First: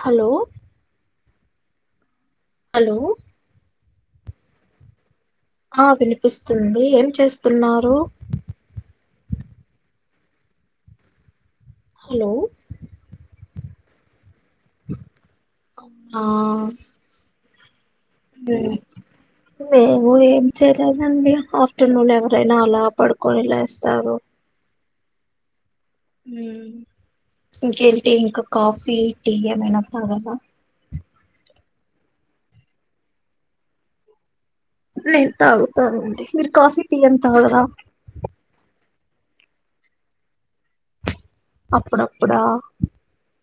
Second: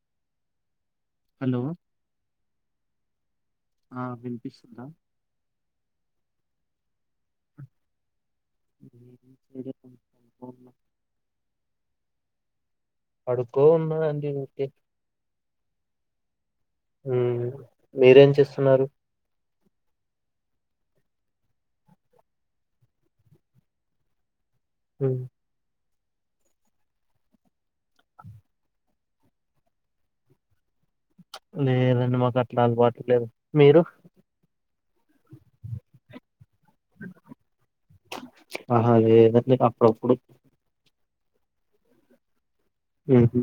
Hello hello hello ఆ వినిపిస్తుందా ఆ వినిపిస్తుంది ఎ చేస్తున్నారు ఏం చేయలేదు, పడుకోనున్నా. హలో పడుకో ఉన్న అండి ఆ మ్ ఉమ్, మీరేం చేస్తున్నారు నేన్ ఎ సరేనండి ఆఫ్టర్నూన్ ఎవరైనా అలా పడుకొని లేస్తారు మ్ మ్ ఇంకేటీ ఇంకా కాఫీ టీ ఏమైనా తగాలా లేదండి మాకు అట్లా అలవాటు లేదు మీరు నేను తాగుతానండి మీరు కాఫీ టీ ఏం తాగరా అదేదంటే అప్పుడప్పుడు అప్పుడు అప్పుడా మ్ హు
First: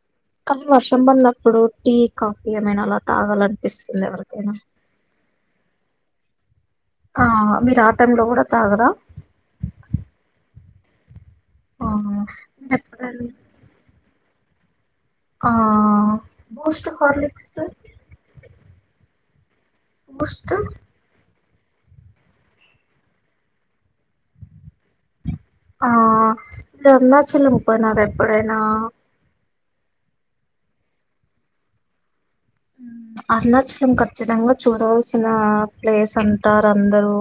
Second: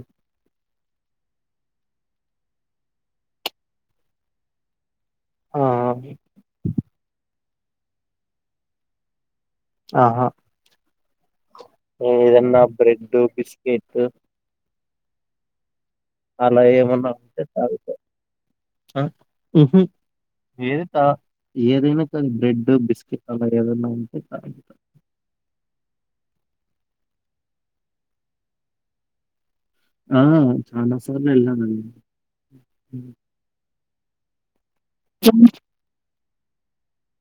నీ వర్షం పడినప్పుడు టీ కాఫీ ఏమైనా అలా తాగాలనిపిస్తుంది ఎవరికైనా ఆ అ ఆ మీరు ఆ టైమ్ లో కూడా తాగరా ఆహా ఆ మ్ ఇదన్నా బ్రెడ్ ఎప్పుడైనా బిస్కెట్ ఆ అలా బూస్ట్ ఏమన్నా ఉంటే హార్లిక్స్ చాలు హ మ్ మోస్ట్ ఏరుత ఏదైనా కాదు బ్రెడ్ బిస్కెట్ అలా ఏదైన్నా ఉంటే కా ఆ ఇ అన్నాచల పోయిన ఎప్పుడైనా ఆ చానా సార్లు ఎల్లం అండి అలచె [unintelligible] కచ్చితంగా చూడవల్సిన ప్లేస్ అం దరు అందరూ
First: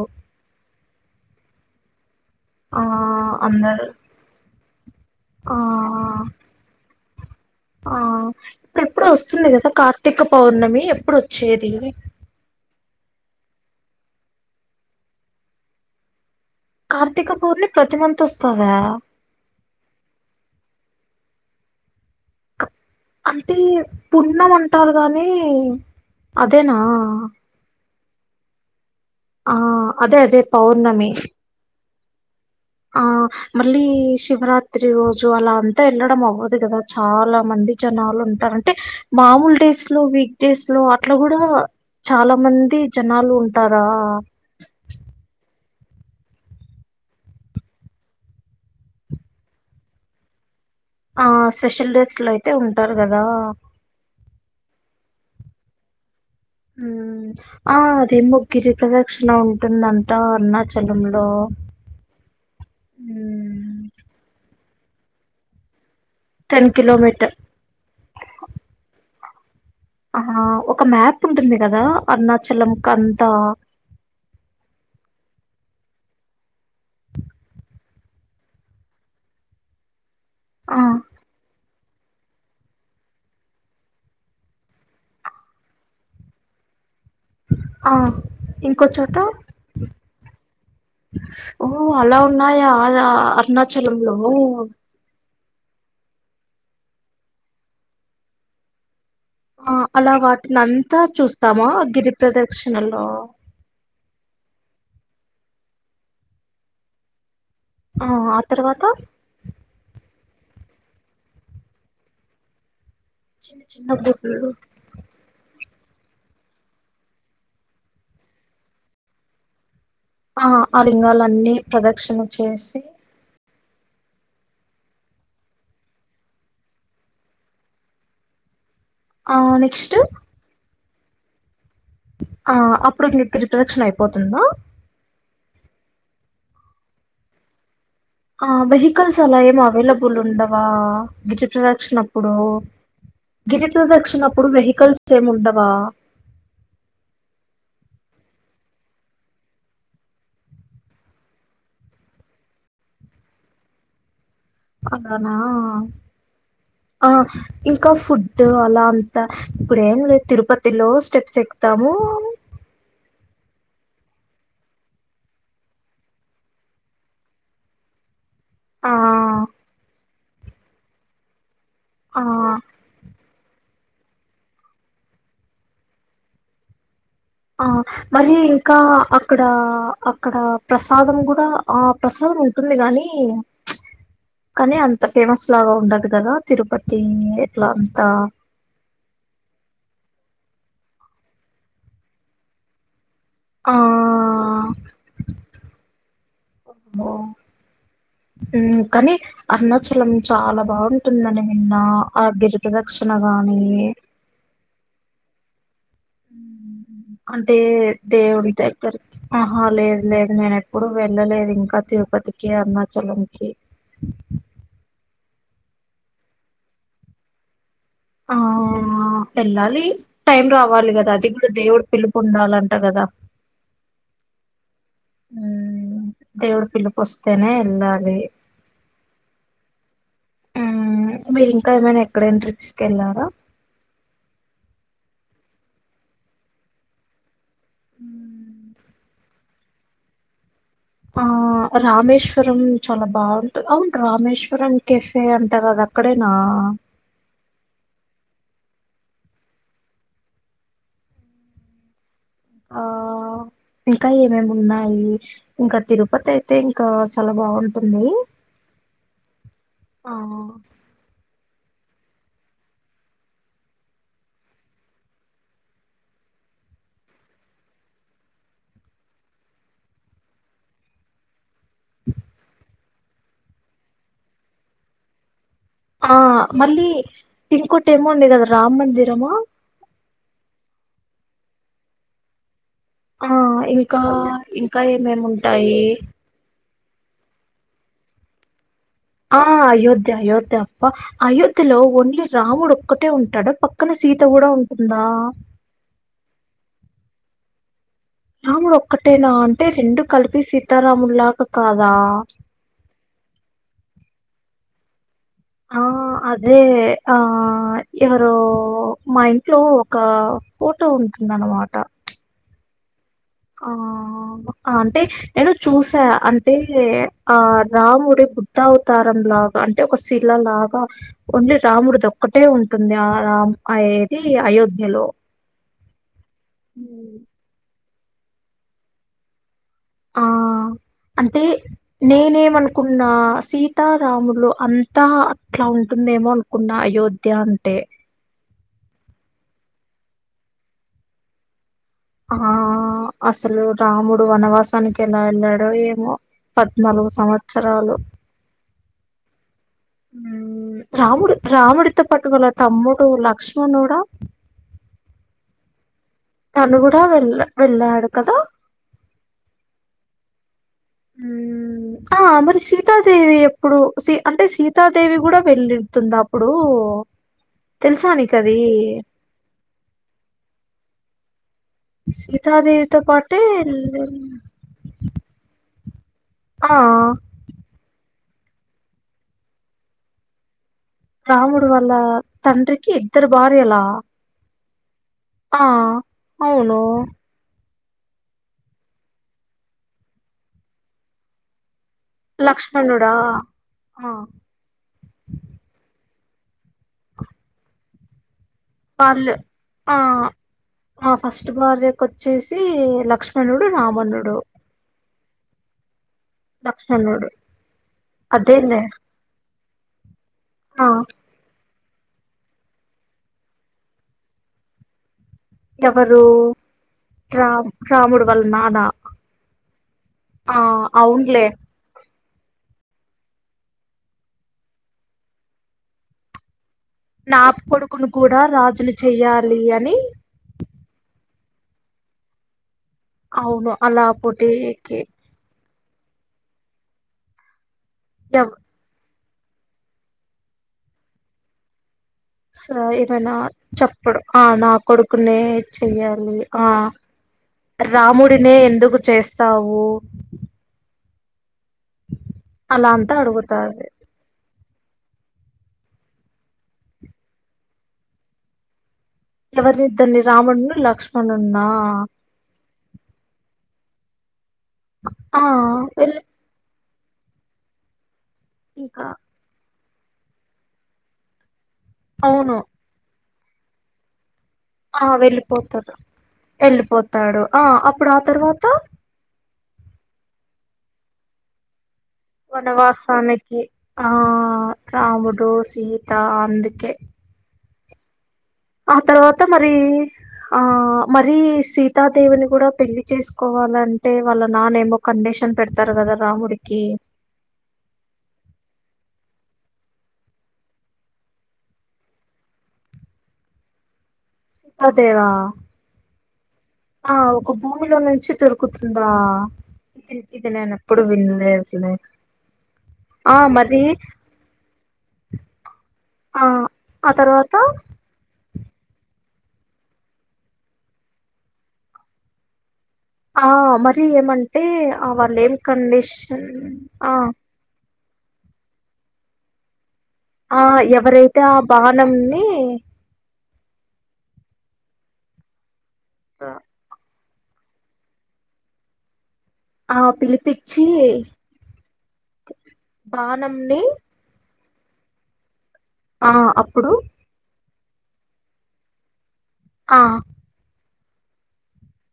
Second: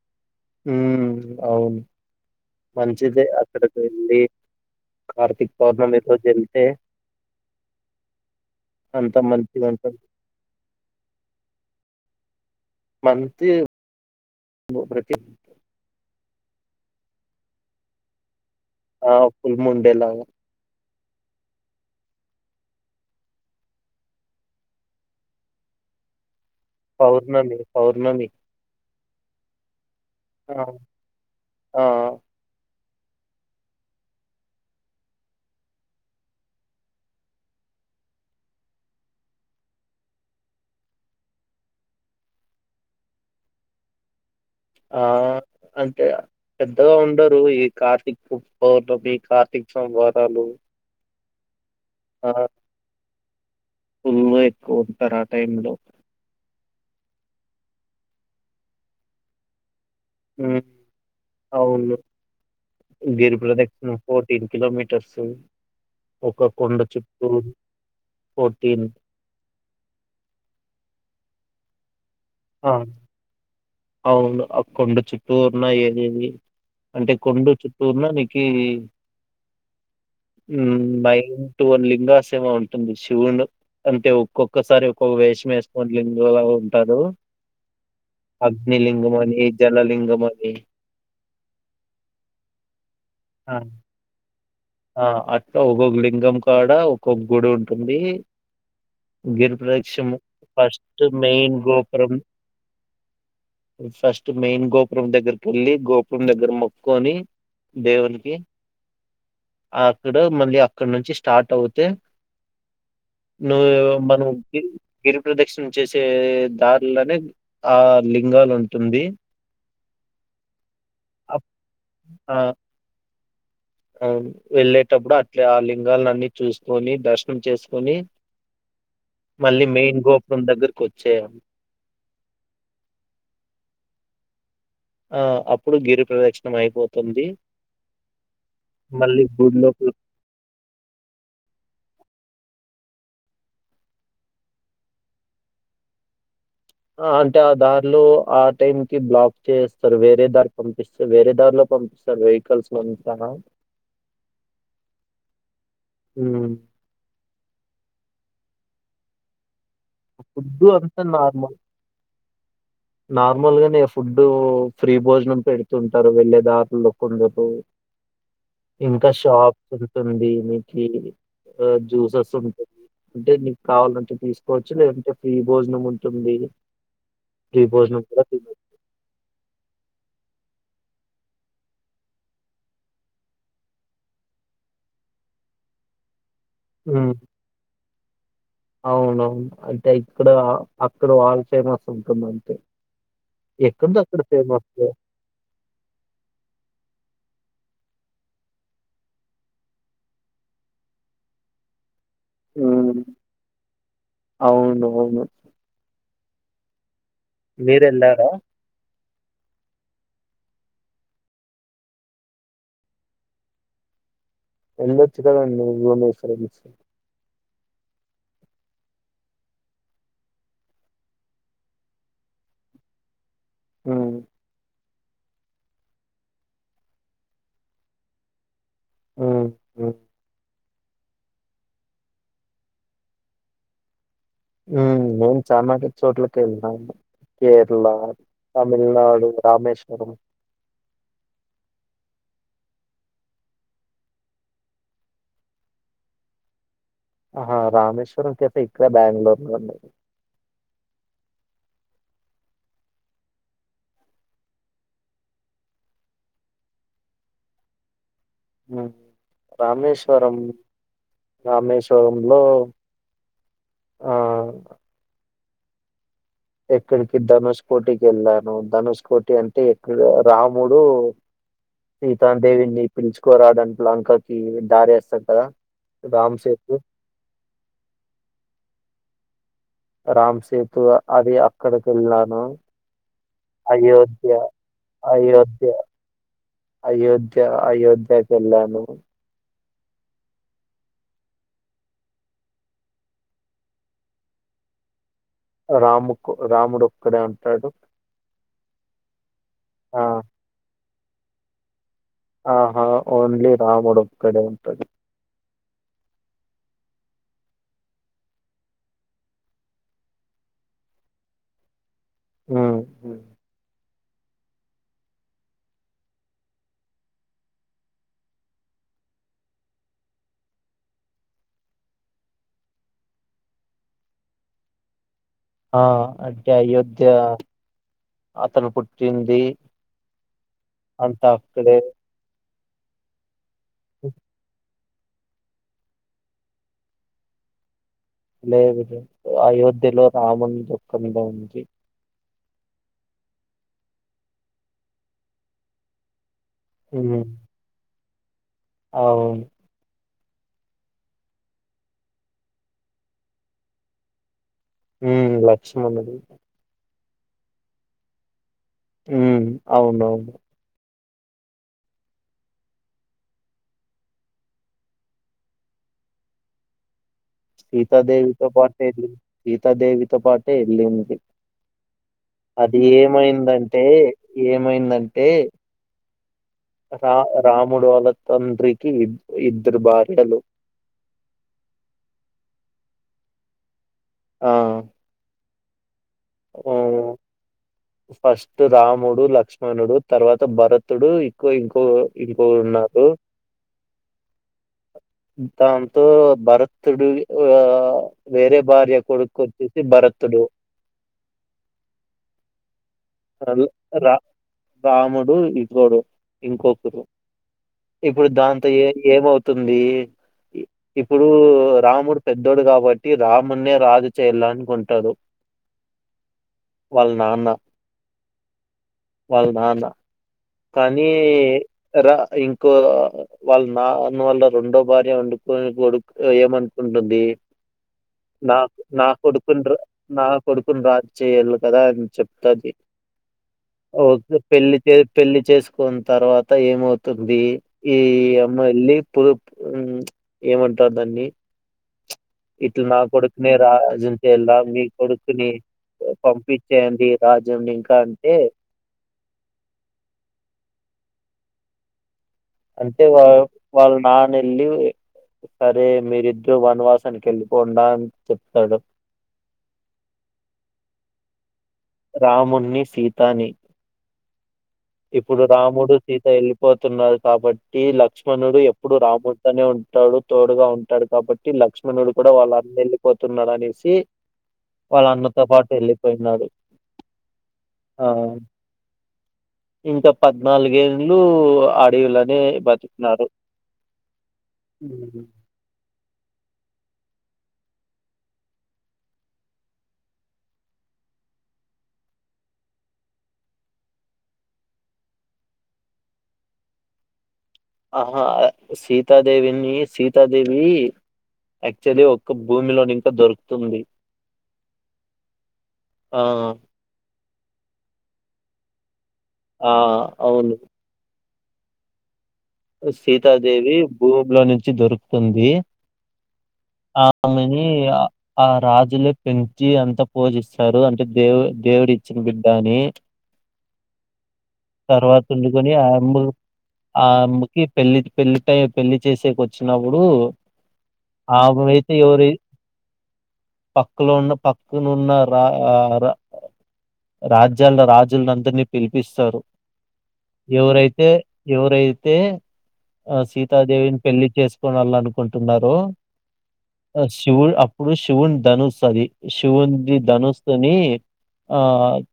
హ్మ్ అవును ఆ మంచిదే అక్కడికి అందరు వెళ్ళి కార్తీక్ ఆ పౌర్ణమి రోజు వెళ్తే ఆ ఇప్పుడు ఎప్పుడు అంత వస్తుంది మంచిగా కదా ఉంటుంది. కార్తీక పౌర్ణమి ఎప్పుడుొచ్చేది మనతి ప్రతి కార్తీక పూర్ణి ప్రతిమంతస్ ఆ ఫుల్ముండెలాగ అంటే పున్నం అంటారు గానీ అదే పౌర్ణమి పౌర్ణమి ఆ అదే అదే ఆ పౌర్ణమి ఆ ఆ మళ్ళీ శివరాత్రి రోజు అలా అంతా వెళ్ళడం అవ్వదు కదా, చాలా మంది జనాలు ఉంటారు. అంటే మామూలు డేస్ లో వీక్ డేస్ లో అట్లా కూడా చాలా మంది జనాలు ఉంటారా ఆ అంటే పెద్దగా ఉండరు. ఈ కార్తీక్ పౌర్ణమి కార్తీక్ సోమవారాలు ఆస్ స్పెషల్ డేక్స్ లో అయితే ఉంటారు కదా ఉన్మా ఎక్కువ ఉంటారు ఆ టైమ్ లో హ్మ్ ఆ అదేందో గిరి ప్రదక్షిణ ఉంటుందన్ ట్టా ఉమ్ అరుణాచలంలో అవును గిరి హ్మ్ ప్రదక్షిణ ఫోర్టీన్ కిలోమీటర్స్ ఒక టెన్ కొండ కిలోమీటర్ చుట్టూరు ఫోర్టీన్ ఆహ ఒక మ్యాప్ ఉంటుంది కదా అరుణాచలం ఆమ్ కంతా అవును అ కొండ చుట్టూర్ ఉన్నా ఏది ఏది అంటే కొండ చుట్ పూర్ణ నెగ్గింది ఉ ఆ బై టు లింగాశయము ఉంటుంది శివుడు అంటే ఒక్కొక్కసారి ఒక్కొక్క వేషం వేసుకోని లింగంలా ఉంటారు ఆ ఇంకో చోట అగ్నిలింగమని, జలలింగమని. ఓ అలా ఉన్నాయా అలా ఆ! అరుణాచలం లో ఆ అట్లా ఒక్కక్క లింగం కాడ ఒక్కొక్క గుడి ఉంటుంది. గిరి ఆ అలా ప్రదక్షిణము వాటిని అంతా ఫస్ట్ మెయిన్ చూస్తామా గిరి గోపురం ప్రదక్షిణలో ఫస్ట్ మెయిన్ గోపు. గోపురం దగ్గరికి వెళ్ళి గోపురం దగ్గర మొక్కుకొని. ఆహ దేవునికి ఆ తర్వాత అక్కడ మళ్ళీ అక్కడ నుంచి స్టార్ట్ అవుతే. చిన్న నువ్ చిన్న మనం గుళ్ళు గిరి గిరిప్రదక్షిణ చేసే దారిలోనే ఆ లింగాలు ఉంటుంది ఆ ఆ లింగాలు అప్ అన్నీ ప్రదక్షిణ ఆ చేసి అవును వెళ్ళేటప్పుడు అట్లే ఆ లింగాల్ని అన్ని చూసుకొని దర్శనం చేసుకొని. ఆ మళ్ళీ నెక్స్ట్ మెయిన్ గోపురం దగ్గరకి వ చేయాలి ఆ అప్పుడు గిరి ప్రదక్షిణ అయిపోతుందా ఆ అప్పుడు గిరి ప్రదక్షణం అయిపోతుంది ఆ వెహికల్స్ మళ్ళీ అలా గుడి ఏమి లోపల అవైలబుల్ ఉండవా గిరి ప్రదక్షినప్పుడు గిరి ప్రదక్షినప్పుడు వెహికల్స్ ఏమి ఉండవా. ఆ అంటే ఆ దారిలో ఆ టైం కి బ్లాక్ చేస్తారు వేరే దారి పంపిస్తారు వేరే దారిలో పంపిస్తారు వెహికల్స్ నంతాను. అలానా హ్మ్. ఆ ఇంకా ఫుడ్ అలా అంత ఇప్పుడు ఏం లేదు ఫుడ్డు తిరుపతిలో అంతా స్టెప్స్ ఎక్కుతాము. నార్మల్గానే ఫుడ్డు ఫ్రీ భోజనం పెడుతుంటారు వెళ్ళే దారిలో కొందరు. ఆ ఇంకా షాప్ సల్తుంది మీకి ఆ ఆ జ్యూసెస్ ఉంటాయి అంటే కావాలంటే తీసుకోవచ్చు లేదంటే ఫీ భోజనం ఉంటుంది. ఫ్రీ ఆ భోజనం కూడా మరి తినొచ్చు. ఇంకా అక్కడా అ అక్కడ ప్రసాదం కూడా ఆ ప్రసాదం ఉంటుంది కానీ కానీ అంత ఫేమస్ లాగా ఉండదు కదా. తిరుపతి హ్మ్. ఏట్లా అంతా అక్కడ అక్కడ వాల్చైనాస్ ఉంటుందంటే ఆ ఎక్కడిది అక్కడ ఫేమస్ ఉమ్ కాని అరుణాచలం చాలా బావుంటుందని విన్నా ఆ గిరి హ్మ్. ప్రదక్షణగానీ అవునవును. మ్ అంటే మీరెళ్లారా? దేవుడి దగ్గర ఆహా లేదు లేదు నేను ఎప్పుడూ వెళ్ళలేదు ఇంకా తిరుపతికి అరుణాచలంకి ఎల్లోచ్చు కదండీ భువనేశ్వర [inaudible] ఆ వెళ్ళాలి టైం రావాలి కదా అది కూడా దేవుడు పిలుపు ఉండాలంట కదా మ్ మ్ దేవుడు పిలుపొస్తేనే ఎల్లాలి ఆ ఆ మ్ మీరింకా ఏమైనా ఎక్కడైనా ట్రిప్స్ కెళ్ళారా నేను [unintelligible] వెళ్ళినాను కేరళ తమిళనాడు రామేశ్వరం ఆ రామేశ్వరం చాలా బావుంటు అవును రామేశ్వరం కెఫే అంటారదక్కడేనా ఆహా రామేశ్వరం కెఫే ఇక్కడ బ్యాంగ్ళూర్ లో అండి ఆ ఇంకా ఏమేమున్నాయి ఇంకా తిరుపతి అయితే ఇంకా చాలా బావుంటుంది రామేశ్వరం రామేశ్వరంలో ఆ ఎక్కడికి ధనుష్ కోటికి వెళ్ళాను ధనుష్ కోటి అంటే ఎక్కడ రాముడు సీతా దేవిని పిల్చుకోరావడానికి లంకకి దారేస్తారు కదా ఆ రామ్ సేతు, మళ్ళీ టింకోటేమో వుంది కద రామ్ మందిరమా రామ్ సేతు అది అక్కడికెళ్ళాను ఆ ఇంకా అయోధ్య, ఇంకా అయోధ్య, ఏమేముంటాయి అయోధ్య అయోధ్యకెళ్ళాను ఆ అయోధ్య అయోధ్య అప్ప అయోధ్యలో ఓన్లీ రాముడొక్కటే ఉంటాడా పక్కన సీత కూడా ఉంటుందా రాముకు రాముడొక్కడే ఉంటాడు రాముడొక్కటేనా టే రెండు ఆ! కలిపి సీత రాముల్లాగా కా ఆహా ఓన్లీ రాముడొక్కడే టది ఆ అదే ఆ ఎవరో మా ఇంట్లో ఒక ఫోటో ఉంటుందనమాట హ్మ్. హ్మ్. ఆ అంటే నేను చూసా అంటే ఆ రాముడి బుద్ధావతారం లాగా అంటే ఒక శిల లాగా ఓన్లీ రాముడిదొక్కటే ఉంటుంది ఆ రామ్ ఆ ఏది అయోధ్యలో ఆ అంటే అయోధ్య హ్మ్. అతను పుట్టింది ఆ అంతా అంటే, అక్కడే. నేనేమనుకున్న, సీతారాములు అం. అంత అట్లా ఉంటుందేమో అనుకున్న అయోధ్య అంటే. లేదు గ అయోధ్యలో రాముని దుఃఖంగా ఉంచి. ఆ అసలు రాముడు వనవాసానికి ఎలా వెళ్ళడో ఏమో. పద్నాలుగు సంవత్సరాలు. అవు. రాముడు రాముడితో పట్టు వాల తమ్ముడు లక్ష్మణుడ. ఉ లక్ష్మమనుడు. తను కూడా వెళ్ళ, వెళ్ళాడు కదా. ఉ అవునవును. ఆ మరి సీతాదేవి ఎప్పుడు, సీ అంటే, సీతాదేవి కూడా వెళ్లితుంద అప్పుడూ. సీతాదేవితో పాటే ఎ సీతాదేవితో పాటే ఎళ్ళింది. అది సీతాదేవితో పాటే ఏమైందంటే, వెళ్ళిం- ఏమైందంటే. ఆ రా రాముడు వాళ్ళ. తండ్రికి ఇద్దరు భార్యలు. రాముడు వాళ్ళ, తండ్రికి ఇద్దరు భార్యలా. ఆ ఆ. ఆ, అవునూ. ఫస్ట్ రాముడు లక్ష్మణుడు, తర్వాత భరతుడూ, ఇక్కొ ఇంకో. ఇంకోరు ఉన్నారు లక్ష్మణుడా ఆ. దాంతో భరతుడు ఆ. వేరే భార్య పర్లే కొడుకు వచ్చేసి ఆ భరతుడు మ ఫస్ట్ భార్య కొచ్చేసి. లక్ష్మణుడు రామణుడు. ప్పు ఇప్పుడు. ఇంకొకరు, లక్ష్మణుడు ఇప్పుడు దాంతో అదేలే ఏ ఏమవుతు. తుంది. ఆ ఇప్పుడూ. రాముడు పెద్దడు కాబట్టి, రామున్నే రాజు చేయాలనుకుంటాడు. ఎవరూ వాళ్ళ నాన్న రామ్. రాముడు వాళ్ళ నాన్న. వాళ్ళ నాన్న ఆ కానీ అవునులే రా. ఇంకో వాళ్ళ నాన్న వల్ల రెండో భార్య వండుకుని కొడుకు ఏమ. ఉంటుందీ, నా కొడుకును కూడా నాకు రాజుని నా చెయ్యాలి కొడుకుని, అని నా కొడుకుని రాజ చేయాల. కదా అని చెప్తుది. అవును అలాపోటికీ పెళ్లి చేసుకున్న తర్వాత ఏమవుతుంది ఈ ఎవ్ అమ్మ వెళ్లి పుదు హ్మ్ ఏమంటారు దాన్ని స ఇట్లా నా ఏమైనా కొడుకునే రాజుని చెప్పడు ఆ చేయాలా నా మీ కొడుకునే కొడుకుని చెయ్యాలి ఆ పంపించేయండి రాజ్యంని ఇంకా అంటే రాముడినే ఎందుకు చేస్తావు. అలా అంటే అంతా వా అడుగుతాది వాళ్ళ నానే వెళ్ళి సరే మీరిద్దరు వనవాసానికి వెళ్ళిపోండా అని చెప్తాడు. ఎవరినిద్దరిని రాముణ్ణి లక్ష్మణున్నా రామున్నీ సీతాని ఇప్పుడు ఆ రాముడు వెళ్ సీత వెళ్ళిపోత్ ఉన్నారు కాబట్టి లక్ష మనోడు ఎప్పుడు ఇంకా రాబోతూనే ఉంట తోడు తోడుగా ఉంటాడు కాబట్టి లక్ష మనోడు కూడా వాళ్ళ అవును అమ్మ వెళ్లి పోద్ స్తున్నాడు అనేసి వాళ్ళ ఆ అన్నతో పాటు వెళ్ళిపోతారు వెళ్ళిపోయినాడు వెళ్ళిపోతాడు. ఆ అప్పుడు ఆ తర్వాత ఇంకా పద్నాలుగేళ్లూ ఆ వనవాసానికి ఆ ఉమ్. రాముడో సీ దా అందుకే ఆ తర్వాత మరి ఆ మరి సీతాదేవిని కూడా పెళ్లి చేసుకోవాలంటే వాళ్ళ నాన్న ఏమో కండిషన్ పెడతారు కదా రాముడికి ఆహా సీతాదేవిని సీతాదేవి యాక్చువల్లీ ఒక్క భూమిలోని ఇంకా దొరుకుతుంది. సీతాదేవా ఆ ఆ ఓ ఒక భూమిలో నుంచి దొరుకుతుంది. దా ఆ ఇది ఇది అవును నేనెప్పుడు విన్ ఏ వచ్చెనె సీతాదేవి భూమిలో నుంచి దొరుకుతుంది. ఆ ఆ తర్వాత ఆమెని ఆ ఆ రాజులే పెంచి అంత పూజిస్తారు. అంటే దేవు దేవుడు ఇచ్చిన బిడ్డా అని ఆ మరి ఏమంటే ఆ తర్వాత వాళ్ళు ఏం ఉండుకొని కండిషన్ ఆ కి పెళ్లి పెళ్లి టై పెళ్లి చేసేక వచ్చినావు ఆ ఎవరైతే ఆ ఎవరి బాణంన్ని పక్కలో ఉన్న పక్కనున్న రా రా ఆ రాజ్యాల రాజుల అందరినీ పిలిపిస్తారు. ఆ పిలిపిచ్చి ఎవరైతే ఎవరైతే ఆ బాణంని సీతదేవిని పెళ్ళికి చేస్కోనిరావాల అనుకుంటున్నార్. లో ఆ అప్పుడు ఆ శివుడ్ అప్ ఇప్పుడు శివున్ ధనుస్ అది. శివుంది. ఆ ధనోస్తుని ఆ ఇమ్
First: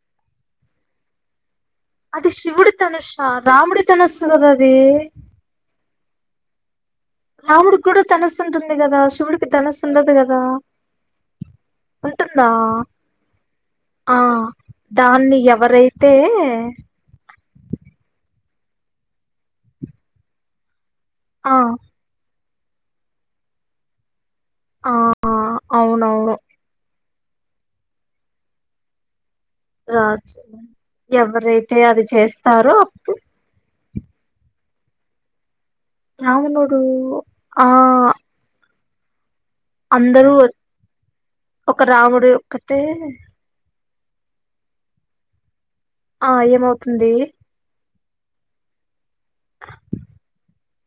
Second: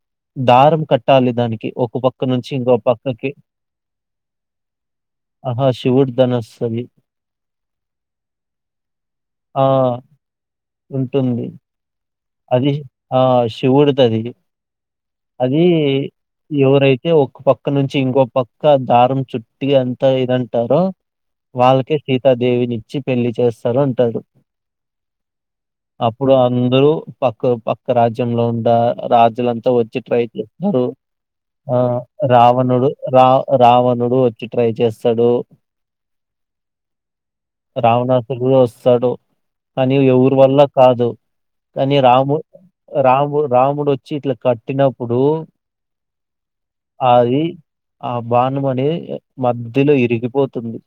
దారం కట్టాలి. దాని అది శివుడి ధనుస్సా, రాముడి ధనస్సు, కదా అది. ఆహా శివుడ్ ధనస్స్ అవి రాముడికి కూడా ధనుస్సు ఉంటుంది. కదా శివుడికి ఆ! ధనస్సు ఉండదు. కదా ఉంటుంది. ఉంటుందా అది ఆ ఆ శివుడుదదిహే దాన్ని అది ఎవరైతే ఎవరైతే ఒక్ పక్క నుంచి ఇంకో పక్ కా దారం చుట్టి అంతా ఇదంటారో ఆ వాళ్ళకే సీత. దేవిని ఇచ్చి పెళ్లి చేస్తరు అంటాడు. ఆ అప్పుడు అవునవును అందరూ పక్కో, పక్క రాజ్యంలో ఉంటా రాజ్ తిలంతా వచ్చి రాజు ట్రైడ్లో ముడో ఆ ఎవరైతే అది చేస్తారో రావణుడు అప్పుడు రా రావన్ [unintelligible] వచ్చి ట్రై చేస్తాడో. రావణుడూ ఆ సాడో కానీ అందరూ ఎవ్వుర్ వల్ల కాదు. ఒక కానీ రాముడు రాము, ఒక్కటే ఆ రాముడ్, రామ్ మూడొచ్చి ఇట్ల కట్టినప్పుడూ ఆ ఏమవుతుంది. ఆ బాణము అనేది ఆ మధ్యలో ఇరిగిపోతుంది.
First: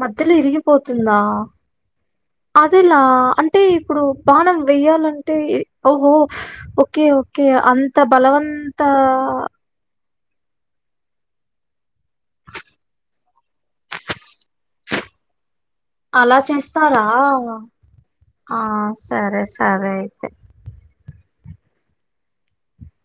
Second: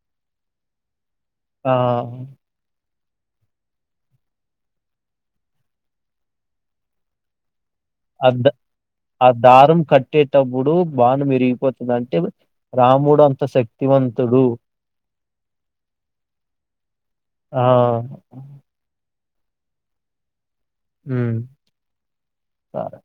మధ్యలో ఇరిగిపోతుందా ఆ! అదేలా అంటే ఇప్పుడు బాణం వేయ్యాలంటే ఓహో, ఓక్కే, ఓక్కే అం త బలవంతా ట్టేటప్పుడు బాణం ఇరిగిపోతుందంటే రాముడు అంత శక్తివంతుడు. అలా చేస్తారా ఆ! ఆ సరే, సరే అయితే హ్మ్ సారే